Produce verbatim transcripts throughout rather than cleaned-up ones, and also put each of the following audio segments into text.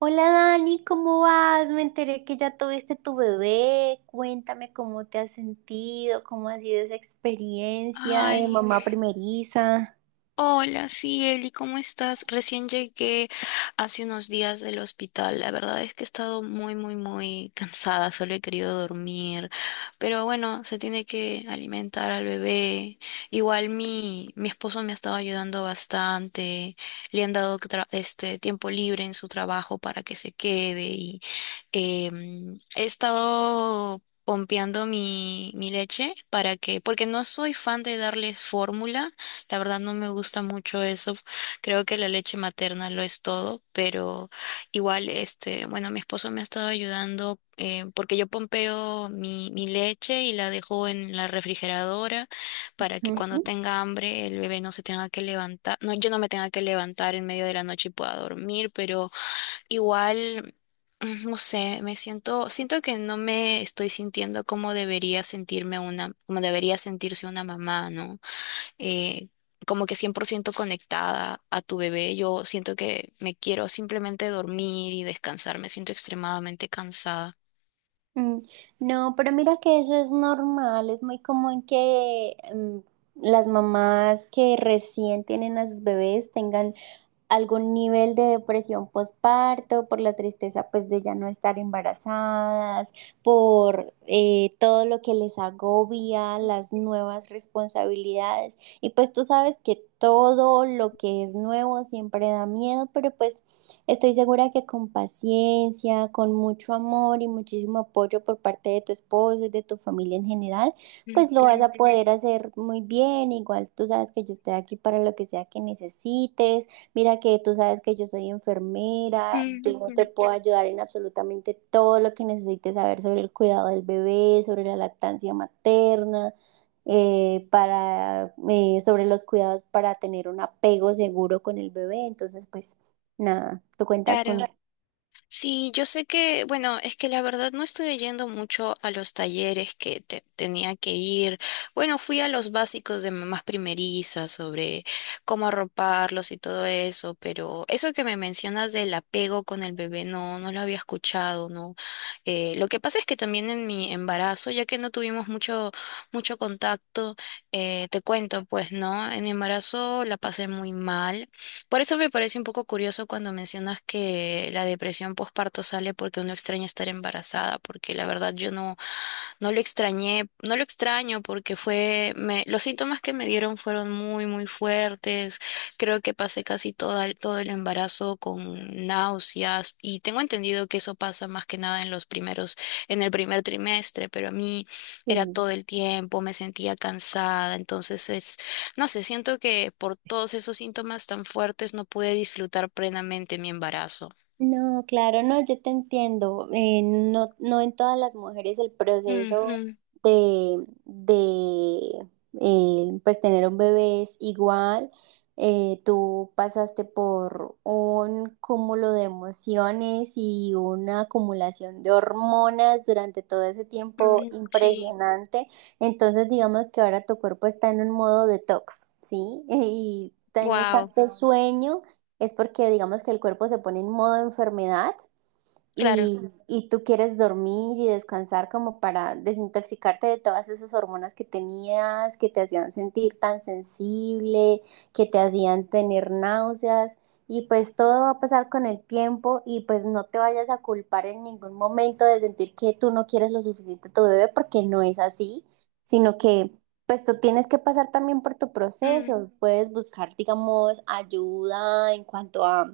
Hola Dani, ¿cómo vas? Me enteré que ya tuviste tu bebé. Cuéntame cómo te has sentido, cómo ha sido esa experiencia de Ay, mamá primeriza. hola, sí, Eli, ¿cómo estás? Recién llegué hace unos días del hospital. La verdad es que he estado muy, muy, muy cansada, solo he querido dormir. Pero bueno, se tiene que alimentar al bebé. Igual mi, mi esposo me ha estado ayudando bastante. Le han dado tra- este tiempo libre en su trabajo para que se quede y em, he estado pompeando mi, mi leche para que, porque no soy fan de darles fórmula. La verdad no me gusta mucho eso. Creo que la leche materna lo es todo, pero igual, este, bueno, mi esposo me ha estado ayudando, eh, porque yo pompeo mi, mi leche y la dejo en la refrigeradora para que cuando Ujú. tenga hambre el bebé no se tenga que levantar, no, yo no me tenga que levantar en medio de la noche y pueda dormir. Pero igual, mm, no sé, me siento, siento que no me estoy sintiendo como debería sentirme una, como debería sentirse una mamá, ¿no? eh, como que cien por ciento conectada a tu bebé. Yo siento que me quiero simplemente dormir y descansar. Me siento extremadamente cansada. Mm, no, pero mira que eso es normal, es muy común que mm, las mamás que recién tienen a sus bebés tengan algún nivel de depresión postparto, por la tristeza pues de ya no estar embarazadas, por eh, todo lo que les agobia, las nuevas responsabilidades. Y pues tú sabes que todo lo que es nuevo siempre da miedo, pero pues estoy segura que con paciencia, con mucho amor y muchísimo apoyo por parte de tu esposo y de tu familia en general, pues lo vas Ujú, a poder hacer muy bien. Igual tú sabes que yo estoy aquí para lo que sea que necesites. Mira que tú sabes que yo soy enfermera, yo ujú, te puedo ayudar en absolutamente todo lo que necesites saber sobre el cuidado del bebé, sobre la lactancia materna, eh, para, eh, sobre los cuidados para tener un apego seguro con el bebé. Entonces, pues nada, tú cuentas con... claro. Sí, yo sé que, bueno, es que la verdad no estoy yendo mucho a los talleres que te- tenía que ir. Bueno, fui a los básicos de mamás primerizas sobre cómo arroparlos y todo eso, pero eso que me mencionas del apego con el bebé, no, no lo había escuchado, ¿no? Eh, lo que pasa es que también en mi embarazo, ya que no tuvimos mucho, mucho contacto, eh, te cuento, pues, ¿no? En mi embarazo la pasé muy mal. Por eso me parece un poco curioso cuando mencionas que la depresión postparto sale porque uno extraña estar embarazada, porque la verdad yo no, no lo extrañé, no lo extraño porque fue, me, los síntomas que me dieron fueron muy, muy fuertes. Creo que pasé casi todo el, todo el embarazo con náuseas y tengo entendido que eso pasa más que nada en los primeros, en el primer trimestre, pero a mí era todo el tiempo, me sentía cansada, entonces no sé, siento que por todos esos síntomas tan fuertes no pude disfrutar plenamente mi embarazo. No, claro, no, yo te entiendo. Eh, no, no en todas las mujeres el proceso Ujú, de, de eh, pues tener un bebé es igual. Eh, tú pasaste por un cúmulo de emociones y una acumulación de hormonas durante todo ese tiempo mm, sí, impresionante. Entonces, digamos que ahora tu cuerpo está en un modo detox, ¿sí? Y tienes wow, tanto sueño es porque digamos que el cuerpo se pone en modo enfermedad claro, y, y tú quieres dormir y descansar como para desintoxicarte de todas esas hormonas que tenías, que te hacían sentir tan sensible, que te hacían tener náuseas. Y pues todo va a pasar con el tiempo y pues no te vayas a culpar en ningún momento de sentir que tú no quieres lo suficiente a tu bebé porque no es así, sino que pues tú tienes que pasar también por tu mm, proceso. Puedes buscar, digamos, ayuda en cuanto a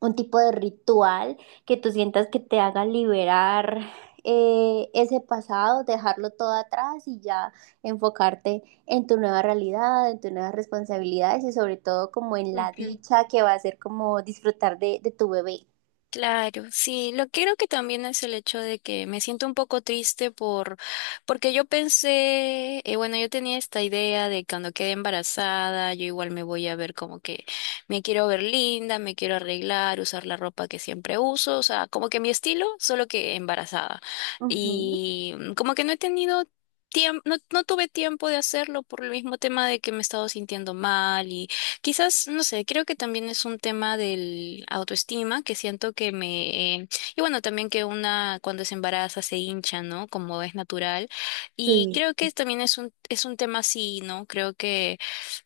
un tipo de ritual que tú sientas que te haga liberar eh, ese pasado, dejarlo todo atrás y ya enfocarte en tu nueva realidad, en tus nuevas responsabilidades y sobre todo como en la ujú. dicha que va a ser como disfrutar de, de tu bebé. Claro, sí, lo que creo que también es el hecho de que me siento un poco triste por, porque yo pensé, eh, bueno, yo tenía esta idea de cuando quede embarazada, yo igual me voy a ver como que me quiero ver linda, me quiero arreglar, usar la ropa que siempre uso, o sea, como que mi estilo, solo que embarazada. Ujú. Y mm, como que no he tenido tiempo, no, no tuve tiempo de hacerlo por el mismo tema de que me he estado sintiendo mal. Quizás, no sé, creo que también es un tema del autoestima, que siento que me... eh, y bueno, también que una cuando se embaraza se hincha, ¿no? Como es natural. Y Sí. creo que también es un, es un tema así, ¿no? Creo que...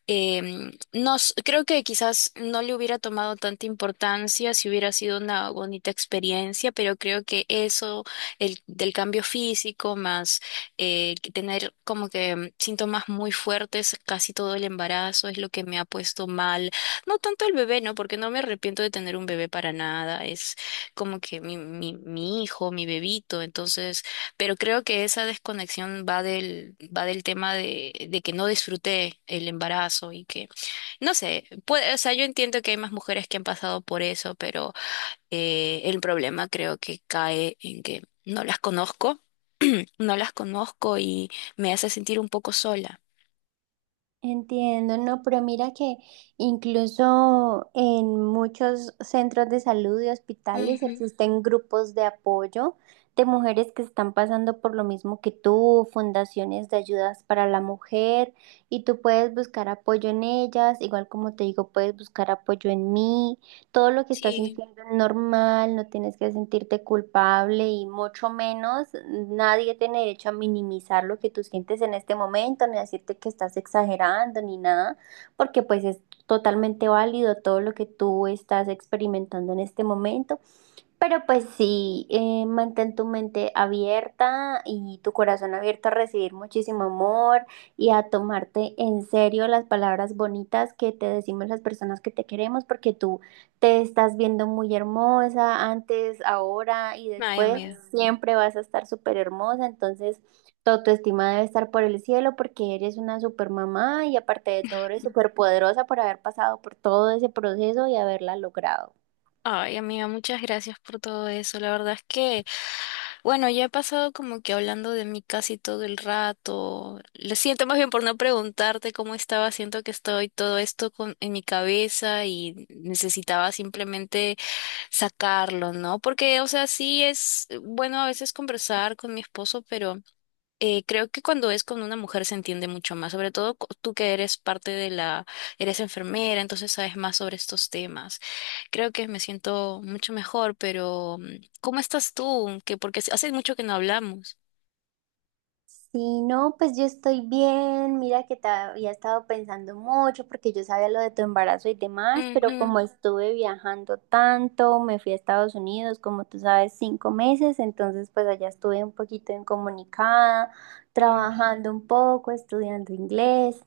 Em, no, s- creo que quizás no le hubiera tomado tanta importancia si hubiera sido una bonita experiencia, pero creo que eso, el del cambio físico, más eh, que tener como que mm, síntomas muy fuertes casi todo el embarazo es lo que me ha puesto mal. No tanto el bebé, ¿no? Porque no me arrepiento de tener un bebé para nada. Es como que mi, mi, mi hijo, mi bebito. Entonces pero creo que esa desconexión va del, va del tema de, de que no disfruté el embarazo y que, no sé, puede, o sea, yo entiendo que hay más mujeres que han pasado por eso, pero eh, el problema creo que cae en que no las conozco, no las conozco y me hace sentir un poco sola. Entiendo, no, pero mira que incluso en muchos centros de salud y hospitales Ujú, existen grupos de apoyo de mujeres que están pasando por lo mismo que tú, fundaciones de ayudas para la mujer, y tú puedes buscar apoyo en ellas, igual como te digo, puedes buscar apoyo en mí. Todo lo que estás sí, sintiendo es normal, no tienes que sentirte culpable y mucho menos nadie tiene derecho a minimizar lo que tú sientes en este momento, ni a decirte que estás exagerando ni nada, porque pues es totalmente válido todo lo que tú estás experimentando en este momento. Pero pues sí, eh, mantén tu mente abierta y tu corazón abierto a recibir muchísimo amor y a tomarte en serio las palabras bonitas que te decimos las personas que te queremos, porque tú te estás viendo muy hermosa antes, ahora y ay, después. Mm. amiga. Siempre vas a estar súper hermosa, entonces tu autoestima debe estar por el cielo porque eres una super mamá y aparte de todo eres súper poderosa por haber pasado por todo ese proceso y haberla logrado. Ay, amiga, muchas gracias por todo eso. La verdad es que, bueno, ya he pasado como que hablando de mí casi todo el rato. Lo siento más bien por no preguntarte cómo estaba. Siento que estoy todo esto con, en mi cabeza y necesitaba simplemente sacarlo, ¿no? Porque, o sea, sí es bueno a veces conversar con mi esposo, pero eh, creo que cuando es con una mujer se entiende mucho más, sobre todo cu- tú que eres parte de la, eres enfermera, entonces sabes más sobre estos temas. Creo que me siento mucho mejor, pero mm, ¿cómo estás tú? Que porque hace hace mucho que no hablamos. Sí, no, pues yo estoy bien. Mira que te había estado pensando mucho porque yo sabía lo de tu embarazo y demás, pero como Ujú, Ajá. Estuve viajando tanto, me fui a Estados Unidos, como tú sabes, cinco meses, entonces pues allá estuve un poquito incomunicada, mm, trabajando un poco, estudiando inglés.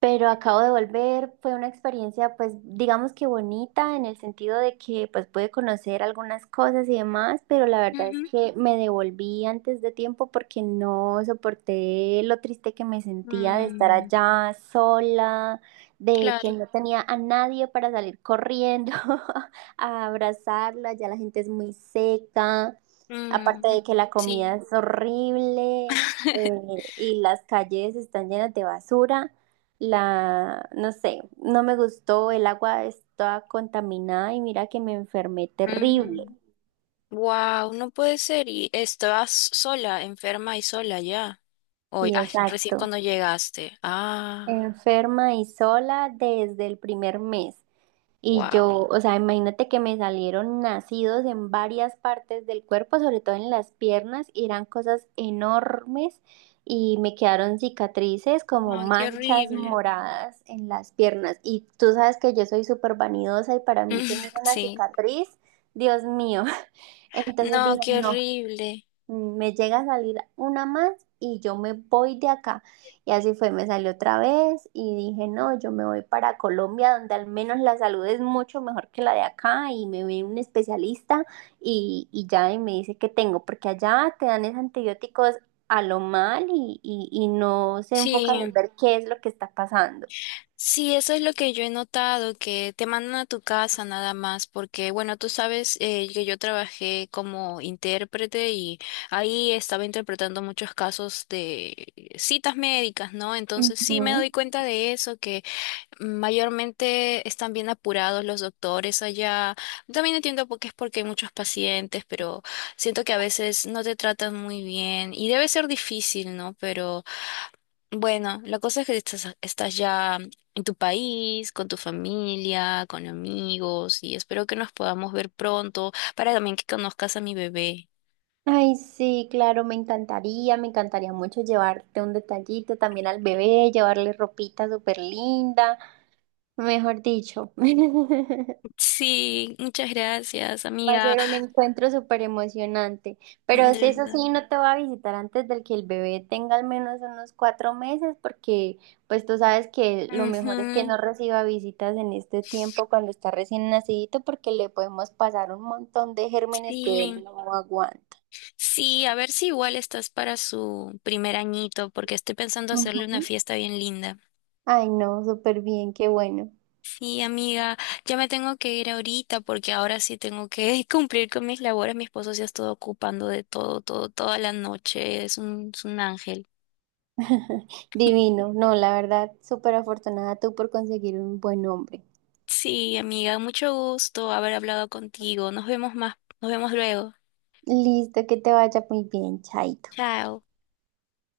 Pero acabo de volver, fue una experiencia pues digamos que bonita en el sentido de que pues pude conocer algunas cosas y demás, pero la verdad es que me devolví antes de tiempo porque no soporté lo triste que me ujú, sentía de estar mm, allá sola, de que claro, no tenía a nadie para salir corriendo a abrazarla, ya la gente es muy seca, mm, aparte de que la comida sí. es horrible. Eh, y las calles están llenas de basura. La, no sé, no me gustó, el agua estaba contaminada y mira que me enfermé terrible. Wow, no puede ser. Y estabas sola, enferma y sola ya. Hoy, Sí, ay, recién exacto. cuando llegaste. Ah, Enferma y sola desde el primer mes. Y wow. yo, o sea, imagínate que me salieron nacidos en varias partes del cuerpo, sobre todo en las piernas, y eran cosas enormes y me quedaron cicatrices como Ay, qué manchas horrible. moradas en las piernas. Y tú sabes que yo soy súper vanidosa y para mí tener una Sí. cicatriz, Dios mío. Entonces No, dije, qué no, horrible. mm, me llega a salir una más y yo me voy de acá. Y así fue, me salió otra vez y dije, no, yo me voy para Colombia, donde al menos la salud es mucho mejor que la de acá y me ve un especialista y, y ya y me dice qué tengo, porque allá te dan esos antibióticos a lo mal y, y, y no se enfocan en Sí. ver qué es lo que está pasando. Sí, eso es lo que yo he notado, que te mandan a tu casa nada más, porque bueno, tú sabes eh, que yo trabajé como intérprete y ahí estaba interpretando muchos casos de citas médicas, ¿no? Entonces sí me doy cuenta de eso. Mayormente están bien apurados los doctores allá. También entiendo por qué es, porque hay muchos pacientes, pero siento que a veces no te tratan muy bien y debe ser difícil, ¿no? Pero bueno, la cosa es que estás, estás ya en tu país, con tu familia, con amigos y espero que nos podamos ver pronto para también que conozcas a mi bebé. Ay, sí, claro, me encantaría, me encantaría mucho llevarte un detallito también al bebé, llevarle ropita súper linda, mejor dicho. Sí, muchas gracias, Va a amiga. ser un encuentro súper emocionante. Pero De si eso verdad. sí, no te va a visitar antes del que el bebé tenga al menos unos cuatro meses, porque pues tú sabes que lo mejor es que Ujú, no reciba visitas en este tiempo cuando está recién nacidito, porque le podemos pasar un montón de gérmenes que él sí. no aguanta. Sí, a ver si igual estás para su primer añito, porque estoy pensando hacerle una Ujú. fiesta bien linda. Ay, no, súper bien, qué bueno. Sí, amiga, ya me tengo que ir ahorita porque ahora sí tengo que cumplir con mis labores. Mi esposo se ha estado ocupando de todo, todo, toda la noche. Es un, es un ángel. Divino, no, la verdad, súper afortunada tú por conseguir un buen hombre. Sí, amiga, mucho gusto haber hablado contigo. Nos vemos más, nos vemos luego. Listo, que te vaya muy bien, chaito. Chao.